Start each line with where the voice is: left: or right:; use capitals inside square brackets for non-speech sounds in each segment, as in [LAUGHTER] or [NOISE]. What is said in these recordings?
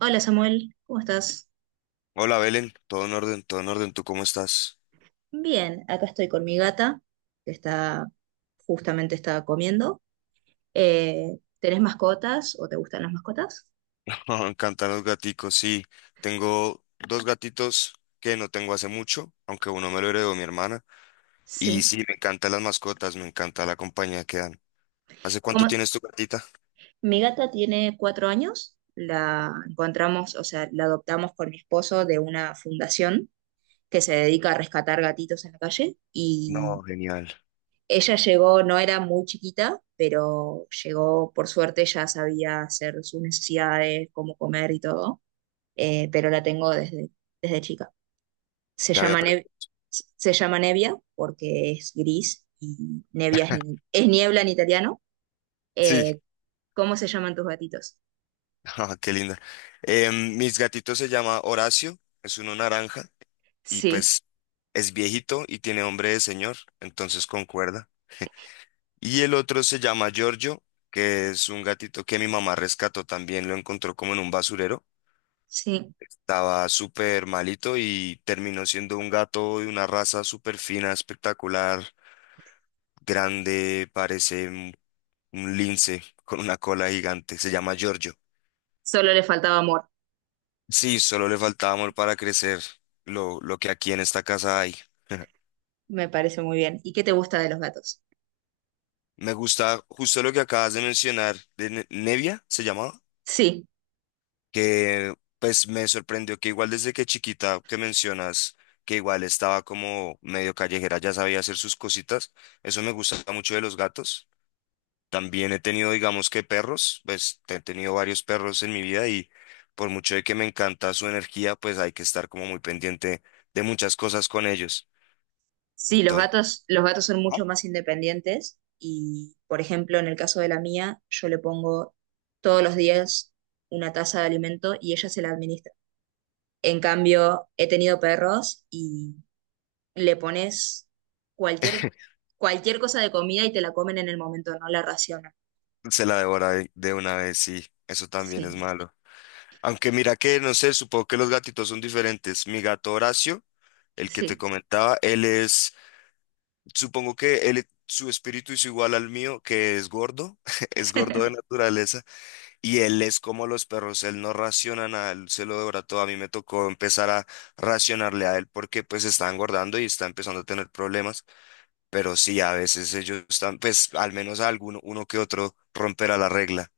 right: Hola Samuel, ¿cómo estás?
left: Hola Belén, todo en orden, ¿tú cómo estás?
right: Bien, acá estoy con mi gata, que está, justamente está comiendo. ¿Tenés mascotas o te gustan las mascotas?
left: [LAUGHS] Me encantan los gaticos, sí, tengo dos gatitos que no tengo hace mucho, aunque uno me lo heredó mi hermana, y
right: Sí.
left: sí, me encantan las mascotas, me encanta la compañía que dan. ¿Hace cuánto
right: Como,
left: tienes tu gatita?
right: mi gata tiene 4 años, la encontramos, o sea, la adoptamos con mi esposo de una fundación que se dedica a rescatar gatitos en la calle y
left: No, genial.
right: ella llegó, no era muy chiquita, pero llegó, por suerte, ya sabía hacer sus necesidades, cómo comer y todo. Pero la tengo desde chica. Se
left: ya había...
right: llama,
left: pre-
right: se llama Nevia porque es gris y Nevia es niebla en italiano.
left: Sí.
right: Eh, ¿Cómo se llaman tus gatitos?
left: [LAUGHS] Ah, qué linda. Mis gatitos se llama Horacio, es uno naranja, y
right: Sí,
left: pues es viejito y tiene hombre de señor, entonces concuerda. Y el otro se llama Giorgio, que es un gatito que mi mamá rescató también, lo encontró como en un basurero.
right: sí,
left: Estaba súper malito y terminó siendo un gato de una raza súper fina, espectacular, grande, parece un lince con una cola gigante. Se llama Giorgio.
right: solo le faltaba amor,
left: Sí, solo le faltaba amor para crecer, lo que aquí en esta casa hay.
right: me parece muy bien. ¿Y qué te gusta de los gatos?
left: [LAUGHS] Me gusta justo lo que acabas de mencionar, de Nevia, ¿se llamaba?
right: Sí,
left: Que pues me sorprendió que igual desde que chiquita que mencionas que igual estaba como medio callejera, ya sabía hacer sus cositas, eso me gusta mucho de los gatos. También he tenido, digamos que perros, pues he tenido varios perros en mi vida y por mucho de que me encanta su energía, pues hay que estar como muy pendiente de muchas cosas con ellos.
right: sí,
left: Entonces,
right: los gatos son mucho
left: ajá,
right: más independientes y, por ejemplo, en el caso de la mía, yo le pongo todos los días una taza de alimento y ella se la administra. En cambio, he tenido perros y le pones cualquier, cualquier cosa de comida y te la comen en el momento, no la racionan.
left: se la devora de una vez, sí, eso también es
right: Sí,
left: malo. Aunque mira que, no sé, supongo que los gatitos son diferentes. Mi gato Horacio, el que te
right: sí,
left: comentaba, supongo que él, su espíritu es igual al mío, que es gordo, [LAUGHS] es gordo de
right: [LAUGHS]
left: naturaleza, y él es como los perros, él no raciona nada, él se lo devora todo. A mí me tocó empezar a racionarle a él porque pues está engordando y está empezando a tener problemas, pero sí, a veces ellos están, pues al menos alguno, uno que otro romperá la regla,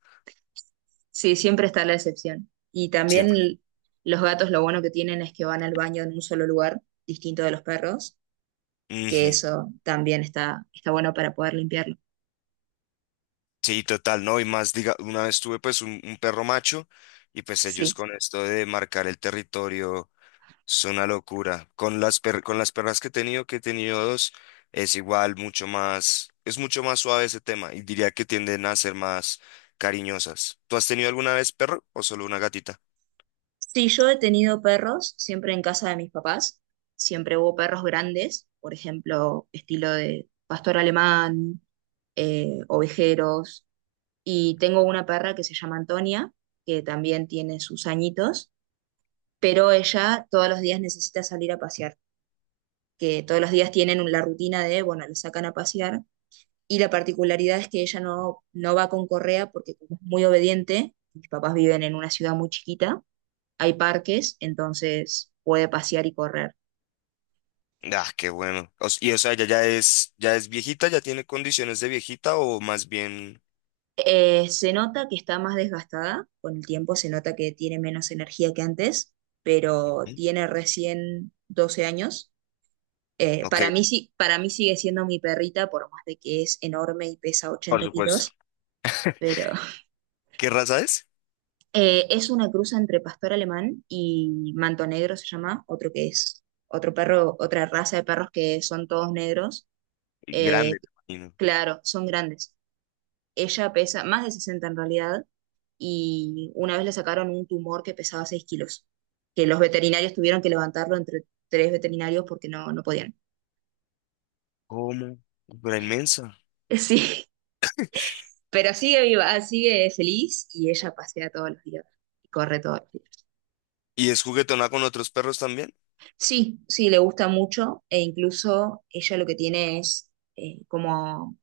right: sí, siempre está la excepción. Y también
left: siempre.
right: los gatos lo bueno que tienen es que van al baño en un solo lugar, distinto de los perros, que
left: Ujú.
right: eso también está bueno para poder limpiarlo.
left: Sí, total, no, y más, diga, una vez tuve pues un perro macho. Y pues ellos
right: Sí.
left: con esto de marcar el territorio, es una locura. Con las con las perras que he tenido dos, es igual, mucho más, es mucho más suave ese tema y diría que tienden a ser más cariñosas. ¿Tú has tenido alguna vez perro o solo una gatita?
right: Sí, yo he tenido perros siempre en casa de mis papás. Siempre hubo perros grandes, por ejemplo, estilo de pastor alemán, ovejeros. Y tengo una perra que se llama Antonia, que también tiene sus añitos, pero ella todos los días necesita salir a pasear, que todos los días tienen la rutina de, bueno, la sacan a pasear. Y la particularidad es que ella no va con correa porque como es muy obediente, mis papás viven en una ciudad muy chiquita, hay parques, entonces puede pasear y correr.
left: Ah, qué bueno. O s- y O sea, ya es viejita, ya tiene condiciones de viejita o más bien.
right: Se nota que está más desgastada con el tiempo, se nota que tiene menos energía que antes, pero
left: ¿Mm?
right: tiene recién 12 años.
left: Ok,
right: Para mí, sí, para mí sigue siendo mi perrita, por más de que es enorme y pesa
left: por
right: 80
left: supuesto.
right: kilos, pero [LAUGHS]
left: ¿Qué raza es?
right: es una cruza entre pastor alemán y manto negro se llama, otro que es otro perro, otra raza de perros que son todos negros. eh,
left: Grande, me imagino.
right: claro, son grandes. Ella pesa más de 60 en realidad y una vez le sacaron un tumor que pesaba 6 kilos, que los veterinarios tuvieron que levantarlo entre tres veterinarios porque no podían.
left: ¿Cómo? Pero inmensa.
right: [LAUGHS] Sí. Pero sigue viva, sigue feliz y ella pasea todos los días y corre todos los días.
left: ¿Y es juguetona con otros perros también?
right: Sí, sí, le gusta mucho e incluso ella lo que tiene es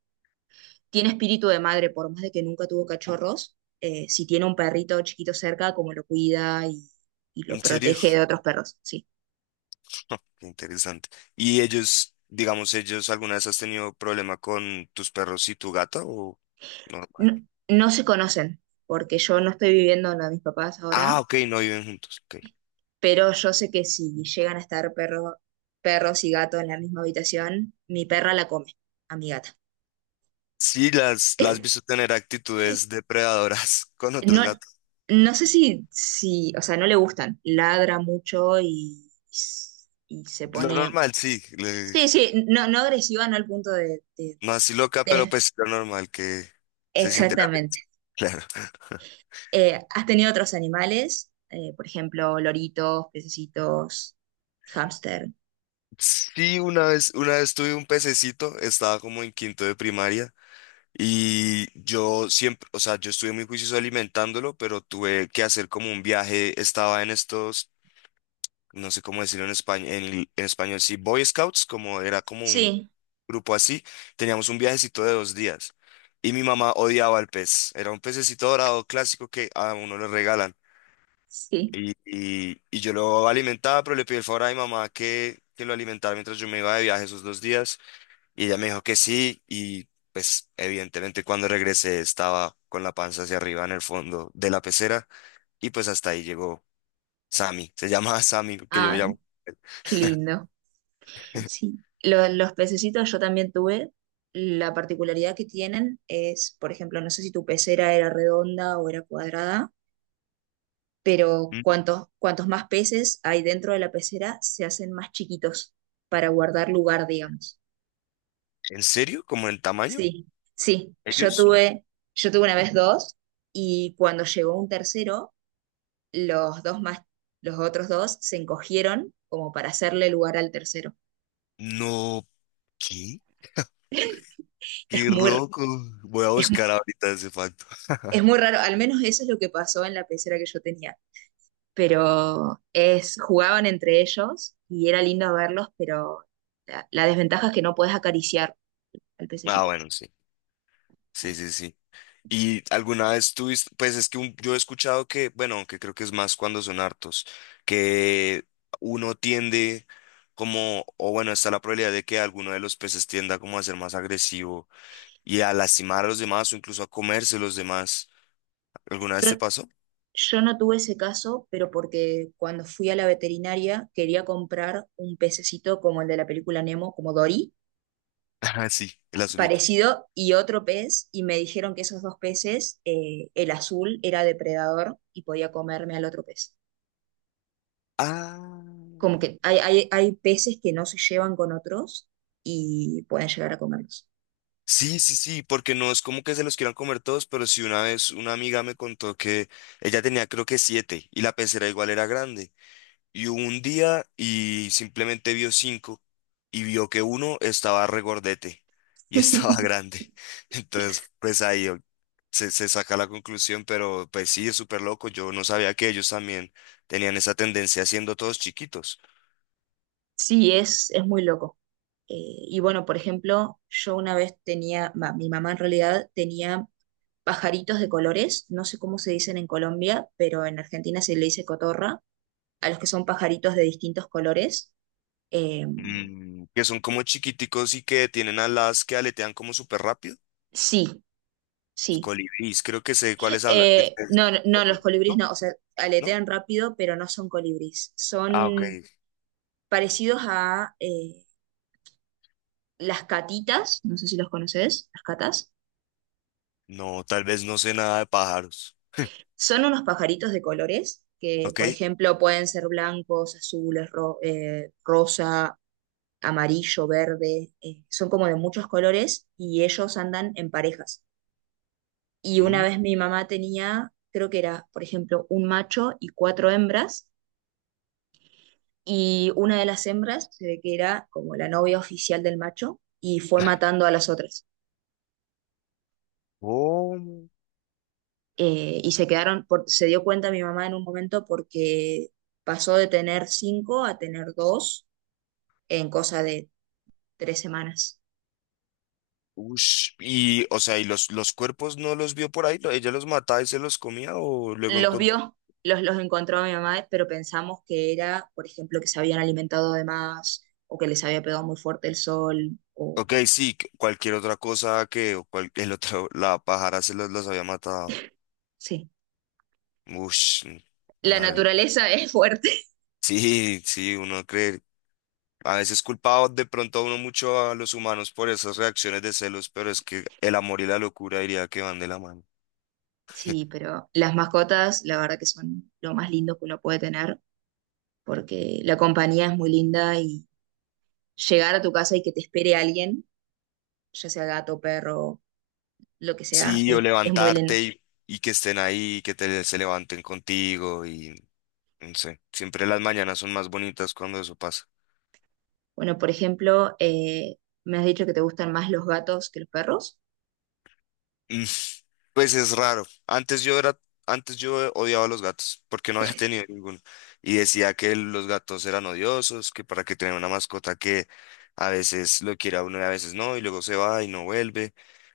right: tiene espíritu de madre, por más de que nunca tuvo cachorros. Si tiene un perrito chiquito cerca, como lo cuida y lo
left: ¿En serio?
right: protege de otros perros, sí.
left: Interesante. ¿Y ellos, digamos, ellos alguna vez has tenido problema con tus perros y tu gata o normal?
right: No, no se conocen, porque yo no estoy viviendo en la de mis papás ahora,
left: Ah, ok, no viven juntos. Ok.
right: pero yo sé que si llegan a estar perros y gatos en la misma habitación, mi perra la come a mi gata.
left: Sí, las has visto tener actitudes depredadoras [LAUGHS] con otros
right: No,
left: gatos.
right: no sé o sea, no le gustan. Ladra mucho y se
left: Lo
right: pone.
left: normal, sí.
right: Sí, sí, no, no agresiva, no al punto
left: No así loca, pero
right: de-
left: pues lo normal que se siente la atención.
right: exactamente.
left: [LAUGHS] Claro.
right: ¿Has tenido otros animales? Por ejemplo, loritos, pececitos, hámster.
left: Sí, una vez, tuve un pececito, estaba como en quinto de primaria. Y yo siempre, o sea, yo estuve muy juicioso alimentándolo, pero tuve que hacer como un viaje, estaba en estos, no sé cómo decirlo en español, en español, sí, Boy Scouts, como era como un
right: Sí,
left: grupo así, teníamos un viajecito de 2 días. Y mi mamá odiaba al pez, era un pececito dorado clásico que a uno le regalan.
right: sí.
left: Y yo lo alimentaba, pero le pedí el favor a mi mamá que lo alimentara mientras yo me iba de viaje esos 2 días. Y ella me dijo que sí y pues evidentemente cuando regresé estaba con la panza hacia arriba en el fondo de la pecera y pues hasta ahí llegó Sammy. Se [LAUGHS] llama Sammy, que yo
right: Ay,
left: llamo.
right: qué lindo. Sí. Los pececitos yo también tuve. La particularidad que tienen es, por ejemplo, no sé si tu pecera era redonda o era cuadrada. Pero
left: Mm.
right: cuantos más peces hay dentro de la pecera, se hacen más chiquitos para guardar lugar, digamos.
left: ¿En serio? ¿Como en tamaño?
right: Sí, sí, yo
left: ¿Ellos?
right: yo tuve una vez dos y cuando llegó un tercero, los dos los otros dos se encogieron como para hacerle lugar al tercero.
left: No, ¿qué?
right: Es
left: Qué loco. Voy a
right: es,
left: buscar ahorita ese facto.
right: es muy
left: [LAUGHS]
right: raro, al menos eso es lo que pasó en la pecera que yo tenía, pero es, jugaban entre ellos y era lindo verlos, pero la desventaja es que no puedes acariciar al
left: Ah,
right: pececito.
left: bueno, sí. Sí, sí, sí. Y alguna vez tuviste, pues es que yo he escuchado que, bueno, aunque creo que es más cuando son hartos, que uno tiende como, o bueno, está la probabilidad de que alguno de los peces tienda como a ser más agresivo y a lastimar a los demás o incluso a comerse los demás. ¿Alguna vez te
right: Yo,
left: pasó?
right: yo no tuve ese caso, pero porque cuando fui a la veterinaria quería comprar un pececito como el de la película Nemo, como Dory,
left: [LAUGHS] Ah, sí, el azulito.
right: parecido, y otro pez, y me dijeron que esos dos peces, el azul era depredador y podía comerme al otro pez.
left: Ah.
right: Como que hay peces que no se llevan con otros y pueden llegar a comerlos.
left: Sí, sí, sí, porque no es como que se los quieran comer todos, pero sí una vez una amiga me contó que ella tenía creo que siete y la pecera igual era grande. Y hubo un día y simplemente vio cinco y vio que uno estaba regordete y estaba [LAUGHS]
right: [LAUGHS]
left: grande. Entonces, pues se, se saca la conclusión, pero pues sí, es súper loco. Yo no sabía que ellos también tenían esa tendencia siendo todos chiquitos.
right: Sí, es muy loco. Eh, y bueno, por ejemplo, yo una vez tenía, mi mamá en realidad tenía pajaritos de colores, no sé cómo se dicen en Colombia, pero en Argentina se le dice cotorra, a los que son pajaritos de distintos colores. Eh,
left: Mm, que son como chiquiticos y que tienen alas que aletean como súper rápido.
right: sí,
left: Los
right: sí.
left: Colibríes, creo que sé de cuáles hablan. ¿Que
right: No, los colibríes
left: no?
right: no, o sea,
left: ¿No?
right: aletean rápido, pero no son colibríes.
left: Ah, ok.
right: Son parecidos a las catitas, no sé si los conoces, las catas.
left: No, tal vez no sé nada de pájaros.
right: Son unos pajaritos de colores que,
left: Ok.
right: por ejemplo, pueden ser blancos, azules, ro rosa, amarillo, verde, son como de muchos colores y ellos andan en parejas. Y una
left: Mm.
right: vez mi mamá tenía, creo que era, por ejemplo, un macho y cuatro hembras, y una de las hembras se ve que era como la novia oficial del macho y fue matando a las otras.
left: ¿Cómo?
right: Y se quedaron, se dio cuenta mi mamá en un momento porque pasó de tener cinco a tener dos en cosa de 3 semanas.
left: Ush, y, o sea, ¿y los cuerpos no los vio por ahí? ¿Ella los mataba y se los comía o luego
right: Los
left: encontró?
right: vio, los encontró mi mamá, pero pensamos que era, por ejemplo, que se habían alimentado de más o que les había pegado muy fuerte el sol. O,
left: Ok, sí, cualquier otra cosa que o el otro, la pájara los había matado.
right: sí,
left: Ush, mm, la
right: la
left: madre.
right: naturaleza [LAUGHS] es fuerte.
left: Sí, sí, uno cree. A veces culpaba de pronto a uno mucho a los humanos por esas reacciones de celos, pero es que el amor y la locura diría que van de la mano.
right: Sí, pero las mascotas, la verdad que son lo más lindo que uno puede tener porque la compañía es muy linda y llegar a tu casa y que te espere alguien, ya sea gato, perro, lo que sea,
left: Sí, o
right: es muy lindo.
left: levantarte y que estén ahí, se levanten contigo y no sé, siempre las mañanas son más bonitas cuando eso pasa.
right: Bueno, por ejemplo, me has dicho que te gustan más los gatos que los perros.
left: Mm, pues es raro. Antes yo odiaba a los gatos porque no había [LAUGHS] tenido ninguno. Y decía que los gatos eran odiosos, que para que tener una mascota que a veces lo quiere a uno y a veces no, y luego se va y no vuelve,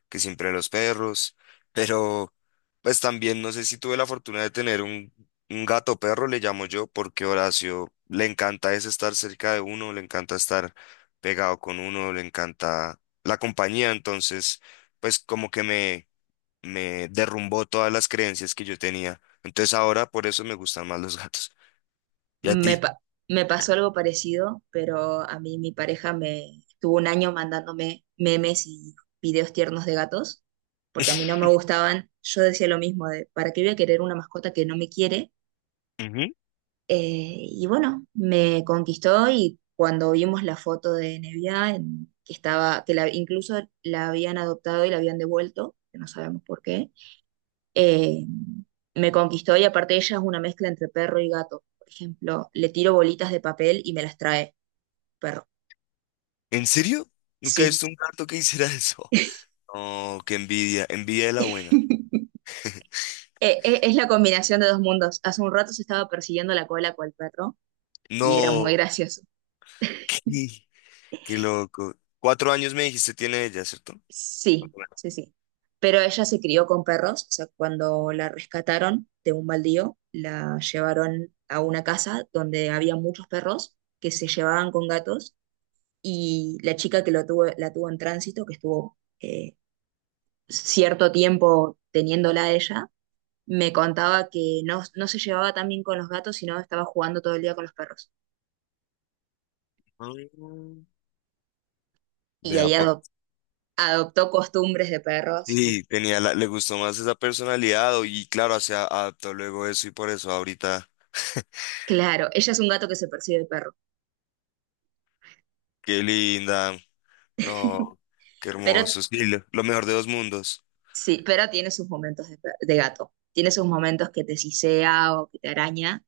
left: que siempre los perros. Pero pues también no sé si tuve la fortuna de tener un gato perro, le llamo yo, porque Horacio le encanta es estar cerca de uno, le encanta estar pegado con uno, le encanta la compañía, entonces pues como que me derrumbó todas las creencias que yo tenía. Entonces ahora por eso me gustan más los gatos. ¿Y a
right: Me,
left: ti?
right: pa- Me pasó algo parecido, pero a mí mi pareja me estuvo un año mandándome memes y videos tiernos de gatos, porque a mí no me
left: [LAUGHS]
right: gustaban. Yo decía lo mismo, de, ¿para qué voy a querer una mascota que no me quiere?
left: Ujú.
right: Y bueno, me conquistó y cuando vimos la foto de Nevia, que estaba, que incluso la habían adoptado y la habían devuelto, que no sabemos por qué. eh, Me conquistó y aparte ella es una mezcla entre perro y gato. Por ejemplo, le tiro bolitas de papel y me las trae, perro.
left: ¿En serio? Nunca he
right: Sí.
left: visto un gato que hiciera eso. No, qué envidia, envidia de la buena.
right: [LAUGHS] Es la combinación de dos mundos. Hace un rato se estaba persiguiendo la cola con el perro y era muy
left: No,
right: gracioso.
left: [LAUGHS] qué, qué loco. 4 años me dijiste tiene ella, ¿cierto?
right: Sí,
left: Cuatro
right: sí, sí. Pero ella se crió con perros, o sea, cuando la rescataron de un baldío, la llevaron a una casa donde había muchos perros que se llevaban con gatos y la chica que lo tuvo, la tuvo en tránsito, que estuvo cierto tiempo teniéndola a ella, me contaba que no, no se llevaba tan bien con los gatos, sino estaba jugando todo el día con los perros.
left: años. Mm.
right: Y
left: Vea
right: ahí
left: pues.
right: adoptó costumbres de perros
left: Sí, le gustó más esa personalidad y claro, adaptó luego eso y por eso ahorita,
right: claro, ella es un gato que se percibe de perro,
left: qué linda. No, qué
right: pero
left: hermoso. Sí, lo mejor de dos mundos.
right: sí, pero tiene sus momentos de gato. Tiene sus momentos que te sisea o que te araña,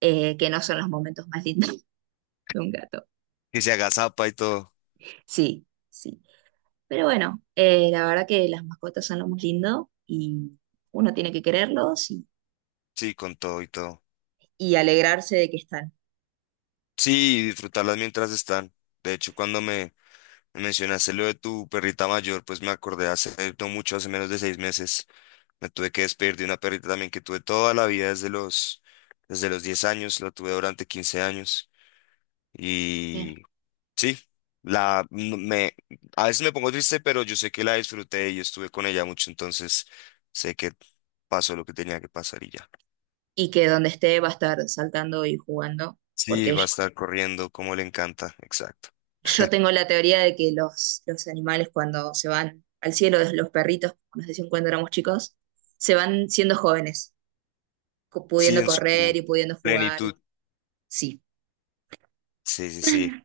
right: que no son los momentos más lindos [LAUGHS] de un gato.
left: Que se agazapa y todo.
right: Sí, sí. Pero bueno, la verdad que las mascotas son lo más lindo y uno tiene que quererlos
left: Sí, con todo y todo.
right: y alegrarse de que están.
left: Sí, y disfrutarlas mientras están. De hecho, me mencionaste lo de tu perrita mayor, pues me acordé hace no mucho, hace menos de 6 meses, me tuve que despedir de una perrita también que tuve toda la vida desde los 10 años, la tuve durante 15 años.
right: Sí.
left: Y sí, la, no- me, a veces me pongo triste, pero yo sé que la disfruté y estuve con ella mucho, entonces sé que pasó lo que tenía que pasar y ya.
right: Y que donde esté va a estar saltando y jugando,
left: Sí,
right: porque
left: va a estar corriendo como le encanta, exacto.
right: yo tengo la teoría de que los animales cuando se van al cielo, los perritos, como nos decían cuando éramos chicos, se van siendo jóvenes,
left: Sí,
right: pudiendo
left: en
right: correr y
left: su
right: pudiendo jugar, y
left: plenitud.
right: sí.
left: Sí, sí, sí.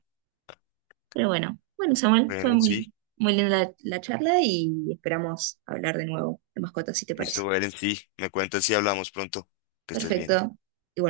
right: Pero bueno, Samuel, fue
left: Bueno, sí.
right: muy linda la charla y esperamos hablar de nuevo de mascotas, si te parece.
left: Listo, Beren, sí. Me cuentas si hablamos pronto. Que estés
right: Perfecto.
left: bien.
right: Igual